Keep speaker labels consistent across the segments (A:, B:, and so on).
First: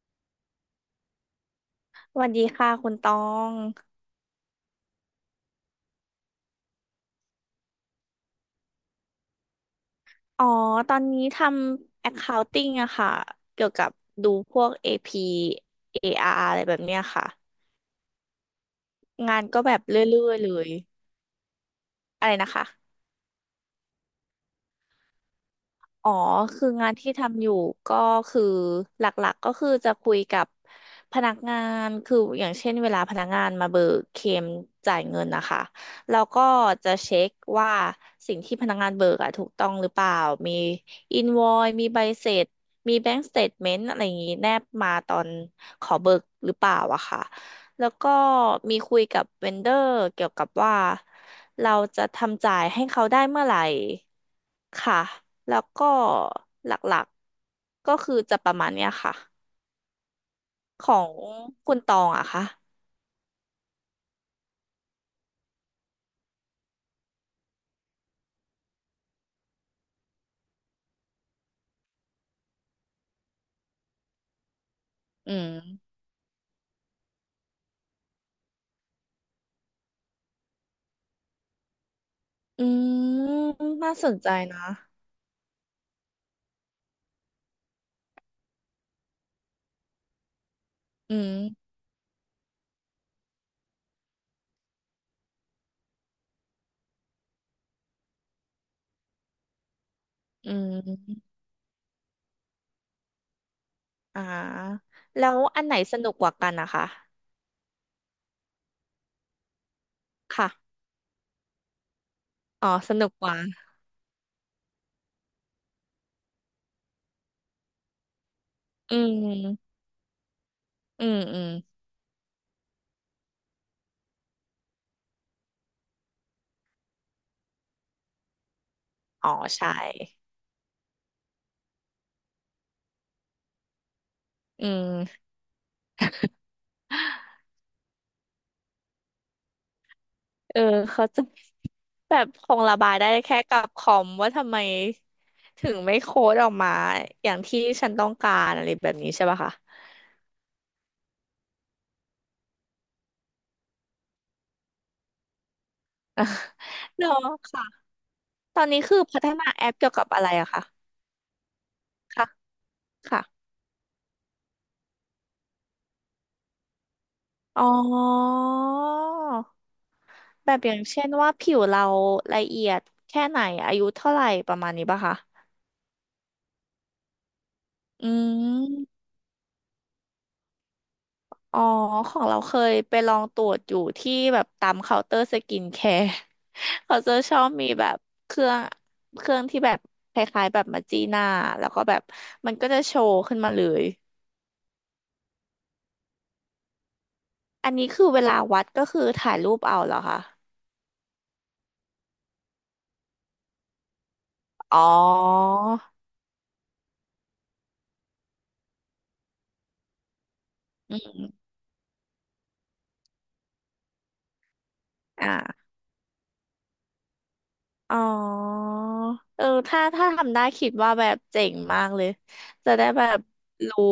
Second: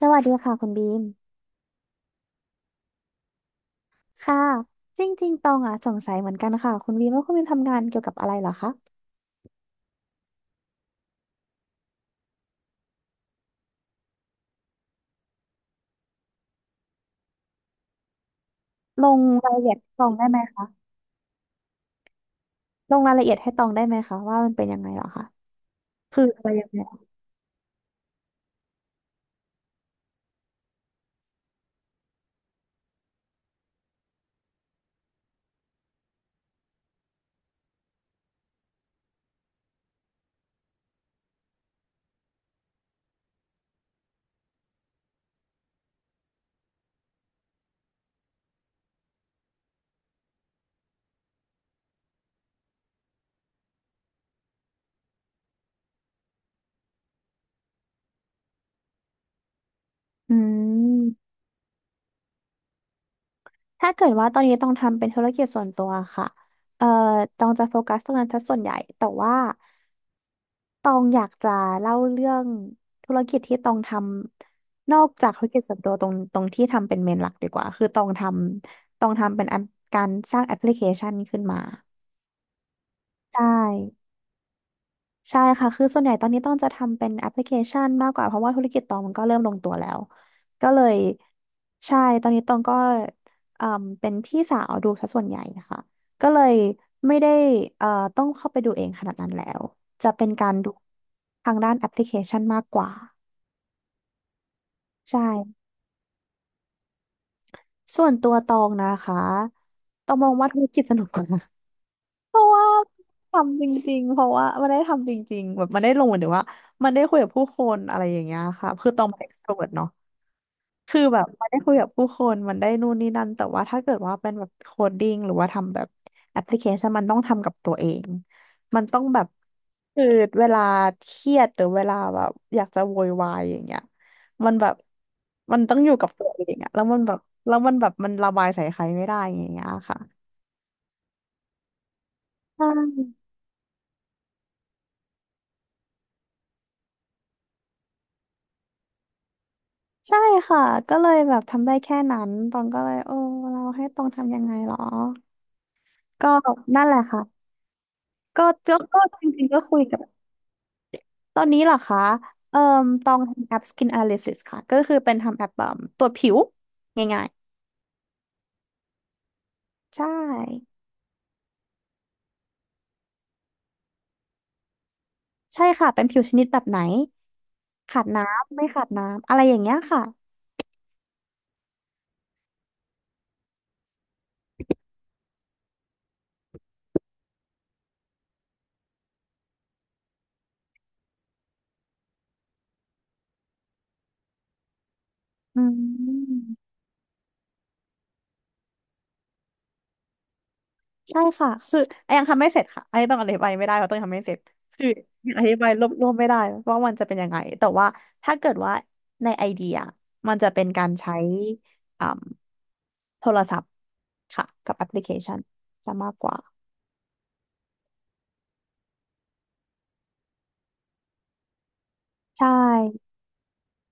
A: สวัสดีค่ะคุณบีม
B: สวัสดีค่ะคุณตอง
A: ค่ะจริงๆตองอ่ะสงสัยเหมือนกันค่ะคุณบีมว่าคุณบีมทำงานเกี่ยวกับอะไรเหรอคะ
B: อ๋อ ตอนนี้ทำ accounting อะค่ะ เกี่ยวกับดูพวก AP AR ออาร์อะไรแบบเนี้ยค่ะ
A: ลง
B: งาน
A: ราย
B: ก็
A: ละเอี
B: แบ
A: ยด
B: บ
A: ให้
B: เร
A: ตอง
B: ื่
A: ได้
B: อ
A: ไห
B: ย
A: ม
B: ๆเล
A: คะ
B: ย อะไรนะคะ
A: ลงรายละเอียดให้ตองได้ไหมคะว่ามันเป็นยังไงเหรอคะ
B: อ๋อ
A: คืออะไรยั
B: คือ
A: งไง
B: งา
A: เหร
B: น
A: อ
B: ที่ทำอยู่ก็คือหลักๆก็คือจะคุยกับพนักงานคืออย่างเช่นเวลาพนักงานมาเบิกเคลมจ่ายเงินนะคะเราก็จะเช็คว่าสิ่งที่พนักงานเบิกอะถูกต้องหรือเปล่า มีอินวอยมีใบเสร็จ มีแบงก์สเตทเมนต์อะไรอย่างนี้แนบมาตอนขอเบิกหรือเปล่าอะค่ะ แล้วก็มีคุยกับเวนเดอร์เกี่ยวกับว่าเราจะทำจ่ายให้เขาได้เมื่อไหร่ค่ะแล้วก็หลักๆก็คือจะประมาณเนี้ยค่ะ
A: อื
B: ของ
A: ม
B: คุณตองอะค่ะ
A: ถ้าเกิดว่าตอนนี้ต้องทำเป็นธุรกิจส่วนตัวค่ะเอ่อตองจะโฟกัสตรงนั้นซะส่วนใหญ่แต่ว่า ตองอยากจะเล่าเรื่องธุรกิจที่ตองทำนอกจาก
B: อื
A: ธุร
B: ม
A: กิจส่วนตัวตรงที่ทำเป็นเมนหลักดีกว่าคือตองทำเป็นแอปการสร้างแอปพลิเคชันขึ้นมา
B: อืม
A: ได้
B: น่าสนใจนะ
A: ใช่ค่ะ คือส่วนใหญ่ตอนนี้ต้องจะทำเป็นแอปพลิเคชันมากกว่าเพราะว่าธุรกิจตองมันก็เริ่มลงตัวแล้วก็เลย
B: อืม
A: ใช่ตอนนี้ตองก็เอ่มเป็นพี่สาวดูซะส่วนใหญ่ค่ะก็เลยไม่ได้เอ่อต้องเข้าไปดูเองขนาดนั้นแล้วจะเป็นกา
B: อื
A: รดู
B: ม
A: ทางด้านแอปพลิเคชันมากกว่า
B: อ่า
A: ใช่
B: แล้วอันไหนสนุกกว่ากันนะคะ
A: ส่วนตัวตองนะคะตองมองว่าธุร
B: ค่ะ
A: กิจสนุกกว่า เพราะว่า
B: อ๋อสนุกกว่า
A: ทำจริงๆเพราะว่ามันได้ทำจริงๆแบบมันได้ลงเหมือนถึงว่ามันได้คุยกับผู้คนอะไรอย่างเงี้ยค่ะคือ
B: อื
A: ตองเป็น extrovert
B: ม
A: เนาะคือ
B: อืม
A: แบบ
B: อื
A: มั
B: ม
A: นได้คุยกับผู้คนมันได้นู่นนี่นั่นแต่ว่าถ้าเกิดว่าเป็นแบบโคดดิ้งหรือว่าทำแบบแอปพลิเคชันมันต้องทำกับตัวเองมันต้องแบบ
B: อ๋อใช่
A: คือเวลาเครียดหรือเวลาแบบอยากจะโวยวายอย่างเงี้ยมัน
B: อื
A: แบบ
B: ม
A: มันต้องอยู่กับตัวเองอะแล้วมันแบบแล้วมันแบบมันระบายใส่ใครไม่ได้อย่างเงี้ยค่ะ
B: เออเขาใจะ แบบค
A: ใช
B: งระบายได้
A: ่
B: แค่กับคอมว่าทำไมถึงไม่โค้ดออกมาอย่างที่ฉันต้องการอะไรแบบนี้ใช่ปะคะ
A: ใช่ค่ะก็เลยแบบทำได้แค่นั้นตองก็เลยโอ้เราให้ตองทำยังไงหรอก็ นั่นแหละ
B: เนาะ
A: ค่ะ
B: ค่ะ
A: ก็
B: ตอน
A: ก็
B: นี้คื
A: ก็
B: อพั
A: จ
B: ฒ
A: ริ
B: นา
A: งๆก็
B: แอป
A: คุย
B: เกี่ยว
A: กับ
B: กับอะไรอะคะ
A: ตอนนี้เหรอคะ
B: ค่ะ
A: เอ่อตอง
B: ค่ะ
A: ทำแอป Skin Analysis ค่ะก็คือเป็นทำแอปแบบตรวจผิวง่าย
B: อ๋อ
A: ๆใช่
B: แบบอย่างเช่นว่าผิวเราละเอียดแค่ไหนอายุเท่าไหร่ประมาณนี้ปะคะ
A: ใช่ค่ะเป็นผิวชนิดแบบไหนขา
B: อื
A: ดน้ำไม่ขาด
B: ม
A: น้ำอะไรอย่างเงี้ยค่ะ
B: อ๋อของเราเคยไปลองตรวจอยู่ที่แบบตามเคาน์เตอร์สกินแคร์ เขาจะชอบมีแบบเครื่องเครื่องที่แบบคล้ายๆแบบมาจีหน้าแล้วก็แบบมันก็จะโชว์ขึ้นมาเลย
A: อืม
B: อันนี้คือเวลาวัดก็คือถ่ายรูปเอาเหรอคะ
A: ใช่ค่ะ คือไอยังทำไม่เสร็จค่ะไอต้องอธิบายไม่ได้เพราะต้องยังทำไม่เสร็จ
B: อ๋
A: คื
B: อ
A: อยังอธิบายรวบรวมไม่ได้ว่ามันจะเป็นยังไง แต่ว่าถ้าเกิดว่าในไอเดียมันจะเป็นการ
B: อื
A: ใช้
B: ม
A: อ่าโทรศัพท์ค่ะกับแอปพลิเคชัน
B: อ่า
A: จะมากกว่า
B: อ๋อเออถ้าทำได้คิดว่าแบบเจ๋งมากเลย
A: ใช่
B: จะได้แบบรู้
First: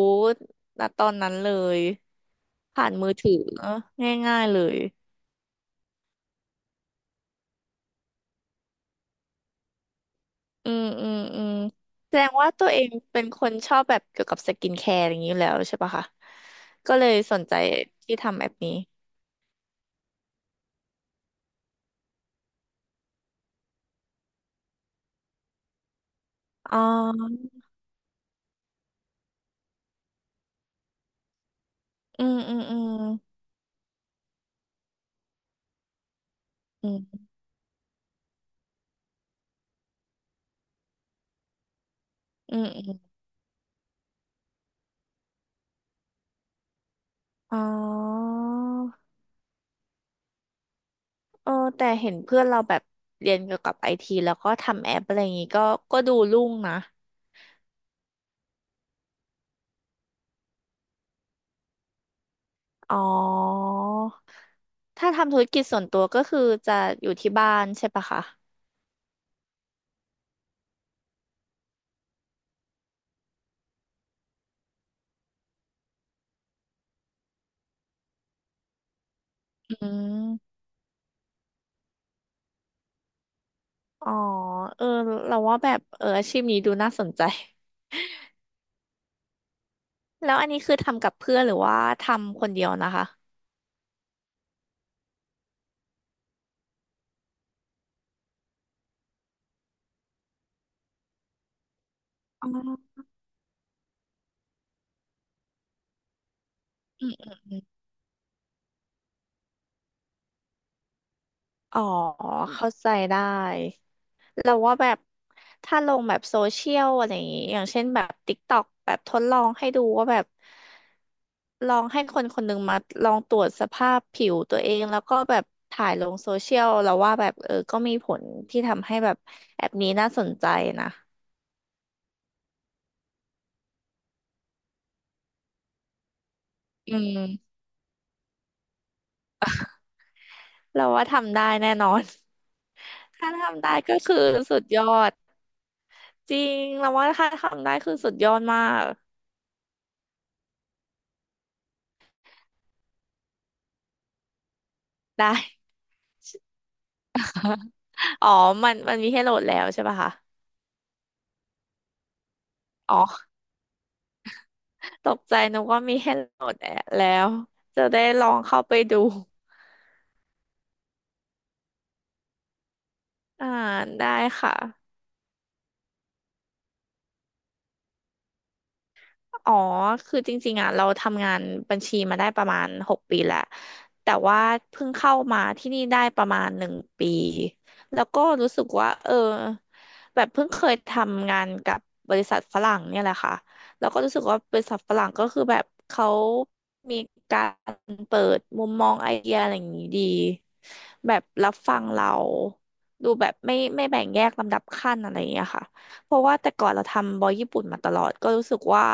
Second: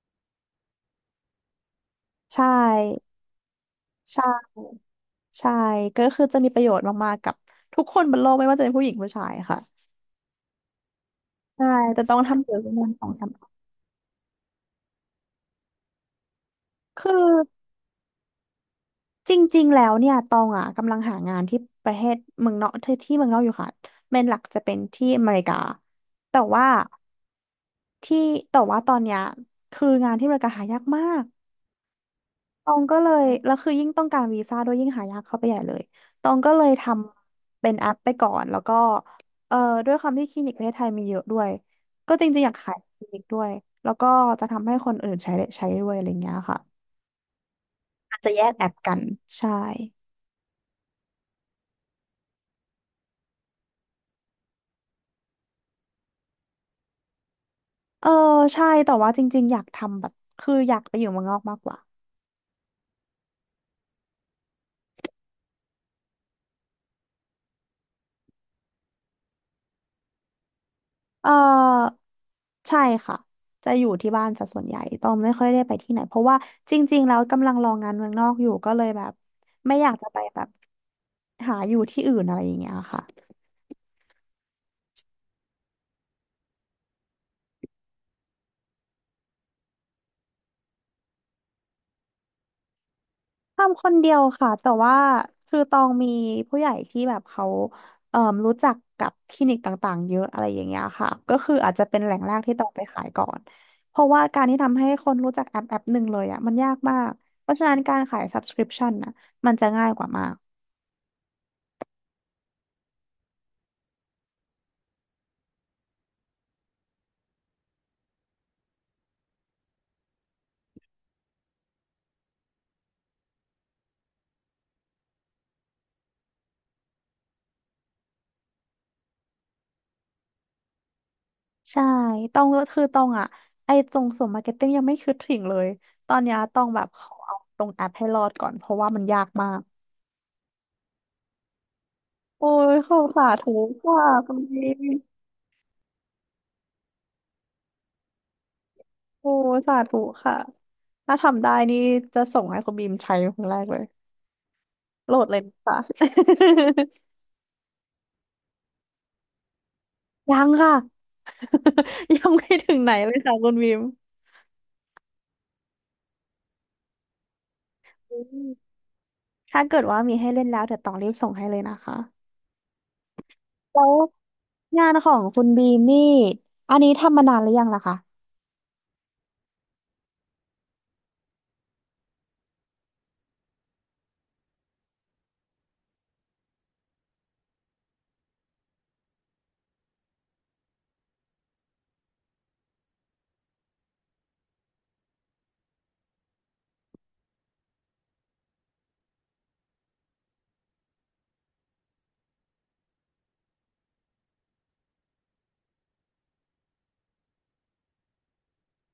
B: ณตอนนั้นเลย
A: ใช่
B: ผ่านมือถือง่ายๆเล
A: ใช่
B: ย
A: ใช่ก็คือจะมีประโยชน์มากๆ กับทุกคนบนโลกไม่ว่าจะเป็นผู้หญิงผู้ชายค่ะ
B: อืมอืมอืม
A: ใช่แต่
B: แส
A: ต้อง
B: ดง
A: ทำ
B: ว่า
A: เกี่ยว
B: ตั
A: กั
B: ว
A: บ
B: เอ
A: เรื่อ
B: ง
A: งของ
B: เป็
A: ส
B: น
A: ม
B: คนชอบแบบเกี่ยวกับสกินแคร์อย่างนี้อยู่แล้วใช่ปะคะก็เล
A: คือ
B: ยสนใจที่ทำแบบนี้
A: จริงๆแล้วเนี่ยตองอ่ะกำลังหางานที่ประเทศเมืองนอกที่เมืองนอกอยู่ค่ะเมนหลักจะเป็นที่อเมริกาแต่ว่า
B: อ๋อ
A: ที่แต่ว่าตอนเนี้ยคืองานที่อเมริกาหายากมาก
B: อืมอืม
A: ตอ
B: อื
A: ง
B: ม
A: ก็เลยแล้วคือยิ่งต้องการวีซ่าด้วยยิ่งหายากเข้าไปใหญ่เลยตองก็เลยท
B: อืม
A: ำเป็นแอปไปก่อนแล้วก็เอ่อด้วยความที่คลินิกประเทศไทยมีเยอะด้วยก็จริงๆอยา
B: อื
A: ก
B: ม
A: ขาย
B: อืม
A: คลินิกด้วยแล้วก็จะทำให้คนอื่นใช้ได้ใช้ด้วยอะไรเงี้ยค่ะ
B: อ๋
A: อาจจะ
B: อ
A: แยกแอปกันใช่
B: เออแต่เห็นเพื่อนเราแบบเรียนเกี่ยวกับไอทีแล้วก็ทำแอปอะไรอย่างนี้ก็ดูรุ่งนะ
A: เออใช่แต่ว่าจริงๆอยากทำแบบคืออยากไปอยู่เมืองนอกมากกว่า
B: อ๋อถ้าทำธุรกิจส่วนตัวก็คือจะอยู่ที่บ้านใช่ปะคะ
A: เออใช่ค่ะจะอยู่ที่บ้านซะส่วนใหญ่ต้องไม่ค่อยได้ไปที่ไหนเพราะว่าจริงๆแล้วกำลังรองานเมืองนอกอยู่ก็เลยแบบ
B: อื
A: ไม่อยากจะไปแบบ
B: ม
A: หาอยู่ที่อื่นอะไรอย่างเงี้ยค่ะ
B: อ๋อเออเราว่าแบบเอออาชีพนี้ดูน่าสนใจ แล้วอันนี้คือทำกับเพื่อนหรือว่าทำคนเดียวนะคะ
A: ทำคนเดียวค่ะแต่ว่าคือตองมีผู้ใหญ่ที่แบบเขาเอ่อรู้จักกับคลินิกต่างๆเยอะอะไรอย่างเงี้ยค่ะก็คืออาจจะเป็นแหล่งแรก
B: อ๋
A: ที่ตองไป
B: อ
A: ขายก่อนเพราะว่าการที่ทำให้คนรู้จักแอปหนึ่งเลยอ่ะมันยากมา
B: อื
A: ก
B: มอืม
A: เพ
B: อ
A: ราะฉะ
B: ม
A: นั้นการขาย subscription น่ะมันจะง่ายกว่ามาก
B: อ๋อเข้าใจได้เราว่าแบบถ้าลงแบบโซเชียลอะไรอย่างงี้อย่างเช่นแบบ TikTok แบบทดลองให้ดูว่าแบบลองให้คนคนหนึ่งมาลองตรวจสภาพผิวตัวเองแล้วก็แบบถ่ายลงโซเชียลเราว่าแบบเออก็มีผลที่ทำให้แบบแอปนี้น่าสนใจนะ
A: ใช่ตองก็คือตองอ่ะไอ้ตรงส่วนมาร์เก็ตติ้งยังไม่คิดถึงเลยตอนเนี้ยตองแบบ
B: อื
A: ขอเอา
B: ม
A: ตรงแอปให้รอดก่อนเพราะว่ามันยากมาก
B: เราว่าทำได้แน่นอน
A: โอ้ยขอบ สา
B: ถ้า
A: ธุ
B: ทำได้ก็
A: ค่ะ
B: คือ
A: คุณ
B: สุ
A: ดี
B: ดยอด จริง เราว่าถ้าทำได้คือสุดยอดมาก
A: โอ้สาธุค่ะถ้าทำได้นี่จะส่งให้คุณบีมใช้ครั้งแรกเลยโหล
B: ได
A: ดเลย
B: ้
A: ค่ะ
B: อ๋อ มันมีให้โหลดแล้วใช่ป่ะคะ
A: ยังค่ะ ยังไม่ถึงไหน
B: อ๋
A: เลย
B: อ
A: ค่ะคุณบีม
B: ตกใจนึกว่ามีให้โหลดแล้ว จะได้
A: อื
B: ลอง
A: ม
B: เข้าไปดู
A: ถ้าเกิดว่ามีให้เล่นแล้วเดี๋ยวต้องรีบส่งให้เลยนะคะ
B: อ่า
A: แล้ว
B: ได้ค่ะ
A: งานของคุณบีมนี่อันนี้ทำมานานหรือยังล่ะคะ
B: อ๋อคือจริงๆอ่ะเราทำงานบัญชีมาได้ประมาณหกปีแล้วแต่ว่าเพิ่งเข้ามาที่นี่ได้ประมาณหนึ่งปี แล้วก็รู้สึกว่าเออแบบเพิ่งเคยทำงานกับบริษัทฝรั่งเนี่ยแหละค่ะแล้วก็รู้สึกว่าบริษัทฝรั่งก็คือแบบเขามีการเปิดมุมมองไอเดียอะไรอย่างนี้ดีแบบรับฟังเราดูแบบไม่แบ่งแยกลำดับขั้นอะไรอย่างเงี้ยค่ะเพราะว่าแต่ก่อนเราทำบอยญี่ปุ่นมาตลอดก็รู้สึกว่า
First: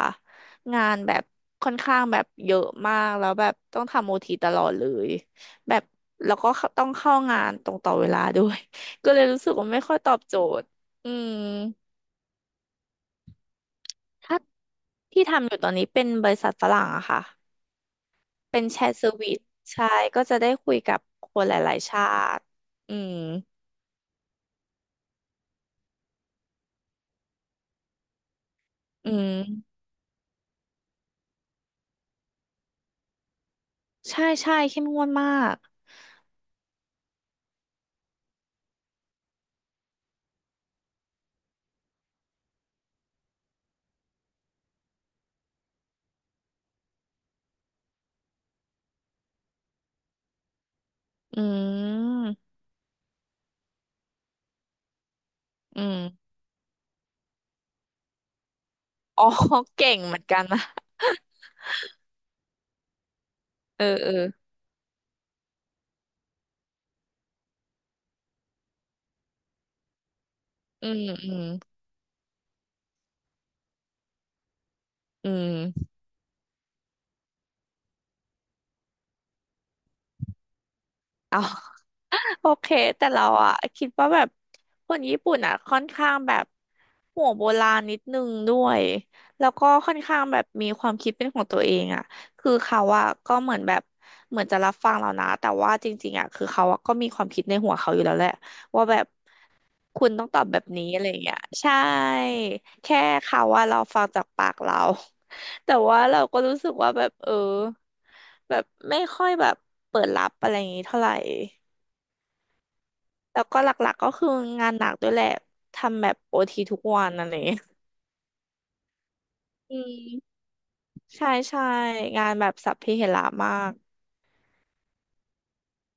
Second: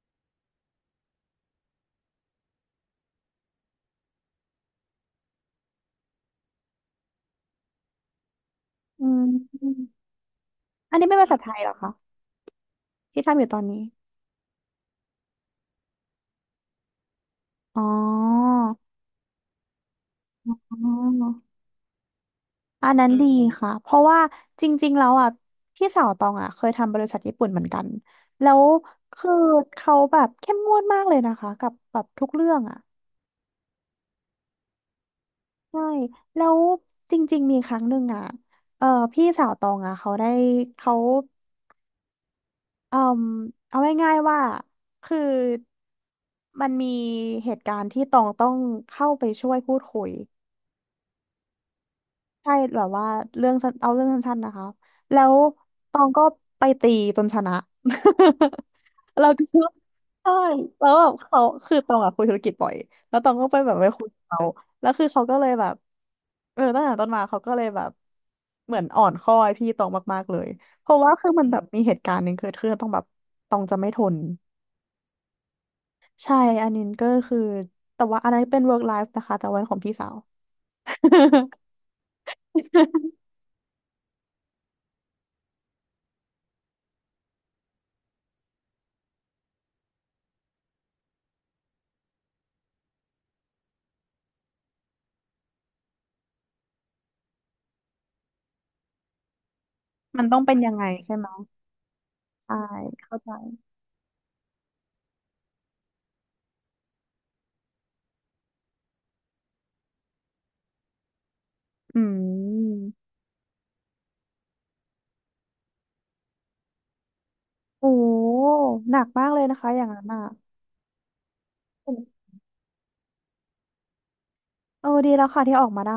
B: งานแบบค่อนข้างแบบเยอะมากแล้วแบบต้องทำโอทีตลอดเลยแบบแล้วก็ต้องเข้างานตรงต่อเวลาด้วย
A: อื
B: ก็เลยรู้สึกว่าไม่
A: ม
B: ค่อยตอบโจทย์
A: อันนี้
B: อื
A: เป็นภา
B: ม
A: ษาไทยเหรอคะที่ทำอยู่ตอนนี้
B: ถ้าที่ทำอยู่ตอนนี้เป็นบริษัทฝรั่งอะค่ะ
A: อ๋อ
B: เป็นแชร์เซอร์วิสใช่ก็จะได้คุ
A: อ๋
B: ยกับคนห
A: อ
B: ลายๆชาติ
A: อั
B: อื
A: นนั้น
B: ม
A: อืดีมค่ะ เพราะว่าจริงๆแล้วอ่ะพี่สาวตองอ่ะเคยทำบริษัทญี่ปุ่นเหมือนกันแล้ว
B: อื
A: คือ
B: ม
A: เขาแบบเข้มงวดมากเลยนะคะกับแบบทุกเรื่องอ่ะ
B: ใช่ใช่เข้มงวดมาก
A: ใช่แล้วจริงๆมีครั้งหนึ่งอ่ะเออพี่สาวตองอ่ะเขาได้เขาเออเอาง่ายๆว่าคือมันมีเหตุการณ์ที่ตองต้องเข้าไปช่วยพูดคุย
B: อืม
A: ใช่แบบว่าเรื่องสั้นเอาเรื่องสั้นๆนะคะแล้ว
B: อื
A: ตองก็
B: ม
A: ไปตีจนชนะ
B: อ๋
A: เรา
B: อ
A: ก็คิด ว่า
B: เก่งเหมือน
A: ใช่
B: กันนะ
A: แล้วแบบเขาคือตองอะคุยธุรกิจบ่อยแล้วตองก็ไปแบบ
B: เอ
A: ไป
B: อ
A: คุย
B: เออ
A: กับเขาแล้วคือเขาก็เลยแบบตั้งแต่ต้นมาเขาก็เลยแบบเหมือนอ่อนข้อไอพี่ตองมากๆเลยเพ
B: อื
A: ราะ
B: ม
A: ว่าคื
B: อื
A: อมั
B: ม
A: นแบบมีเหตุการณ์หนึ่งเกิดขึ้นแล้วต้องแบบตองจะไม่ทน
B: อืม
A: ใช่อันนี้ก็คือแต่ว่าอันนั้นเป็น work life นะคะแต่วันของพี่สาว
B: เอา โอเคแต่เราอะคิดว่าแบบคนญี่ปุ่นอะค่อนข้างแบบหัวโบราณนิดนึงด้วยแล้วก็ค่อนข้างแบบมีความคิดเป็นของตัวเองอะคือเขาอะก็เหมือนแบบเหมือนจะรับฟังเรานะแต่ว่าจริงๆอะคือเขาอะก็มีความคิดในหัวเขาอยู่แล้วแหละว่าแบบคุณ
A: มั
B: ต้อ
A: น
B: งต
A: ต้อ
B: อ
A: ง
B: บ
A: เป็
B: แบ
A: น
B: บ
A: ยังไง
B: นี้อะไรอ
A: ใช่
B: ย่าง
A: ไหม
B: เงี้ยใช่
A: ใช่
B: แค่
A: เข้าใจ
B: เขาว่าเราฟังจากปากเรา แต่ว่าเราก็รู้สึกว่าแบบเออแบบไม่ค่อยแบบเปิดรับอะไรอย่างงี้เท่าไหร่
A: อืม
B: แล้วก็หลักๆก็คืองานหนักด้วยแหละทำแบบโอทีทุกวันอะไรอย่างเงี้ย
A: โอ้หนักมากเลยนะคะ
B: อื
A: อย่างนั้นอ่ะ
B: มใช่ใช่งานแบบสัพเพเหระมาก
A: ดีแล้วค่ะที่ออกมาได้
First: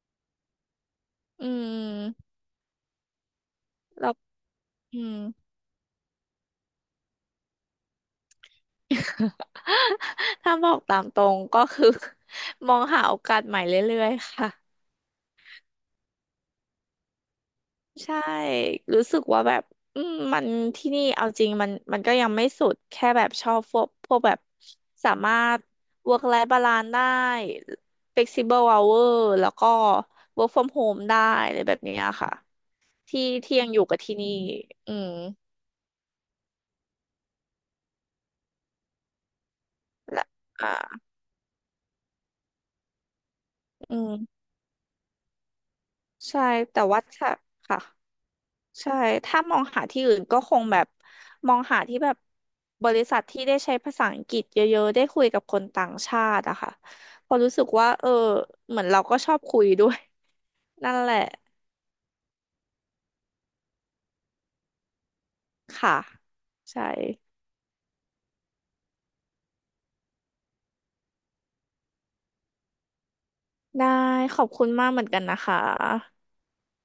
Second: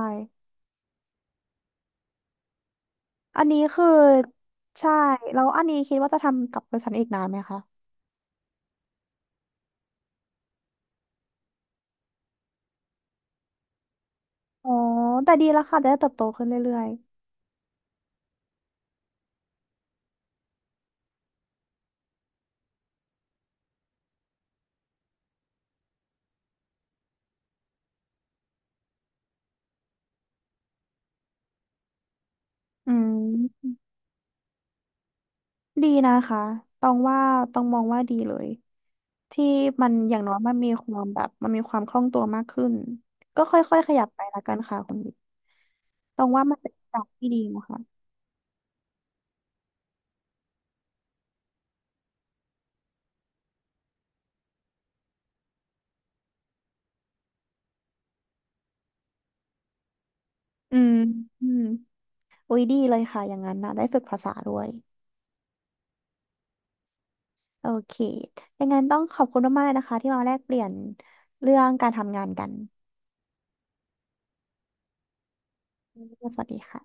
B: อืม
A: อันนี้คือ
B: แล้ว
A: ใช่
B: อืม
A: แล้วอันนี้คิดว่าจะทำกับบริษัทอีกนานไหมคะ
B: ถ้าบอกตามตรงก็คือ มองหาโอกาสใหม่เรื่อยๆค่ะ
A: อ๋อแต่ดีแล้วค่ะจะได้เติบโตขึ้นเรื่อย
B: ใช่ รู้สึกว่าแบบอืมมันที่นี่เอาจริงมันก็ยังไม่สุด แค่แบบชอบพวกแบบสามารถ work life balance ได้ flexible hour แล้วก็ work from home ได้อะไรแบบเนี้ยค่ะ
A: ๆอื
B: ที่ยัง
A: ม
B: อยู่กับที่นี่ อืม
A: ดีนะคะต้องว่าต้องมองว่าดีเลยที่มันอย่าง
B: และ
A: น้อย
B: อ่า
A: มันมีความคล่องตัวมากขึ้นก็ค่อยๆข
B: อื
A: ยับไปละ
B: ม
A: กันค่ะคุณต้อง
B: ใช่
A: ว่ามันเป็น
B: แต่
A: จั
B: ว่า
A: บที่
B: ถ้า
A: ดีนะคะ
B: ค่ะ ใช่ถ้ามองหาที่อื่นก็คงแบบมองหาที่แบบบริษัทที่ได้ใช้ภาษาอังกฤษเยอะๆได้คุยกับคนต่างชาติอะค่ะเพอราะรู้สึกว่าเออเหมือนเราก็ชอบคุยด้วย
A: อื
B: นั่
A: ม
B: นแหละ
A: อืม อุ้ยดีเลยค่ะอย่างนั้นนะได้ฝึกภาษาด้วย
B: ค่ะใช่
A: โอเคอย่างนั้นต้องขอบคุณมากๆเลยนะคะที่มาแลกเปลี่ยนเรื่องการทำงานกัน
B: ได้ขอบคุณมากเหมือนกันนะคะ
A: สวัสดีค่ะ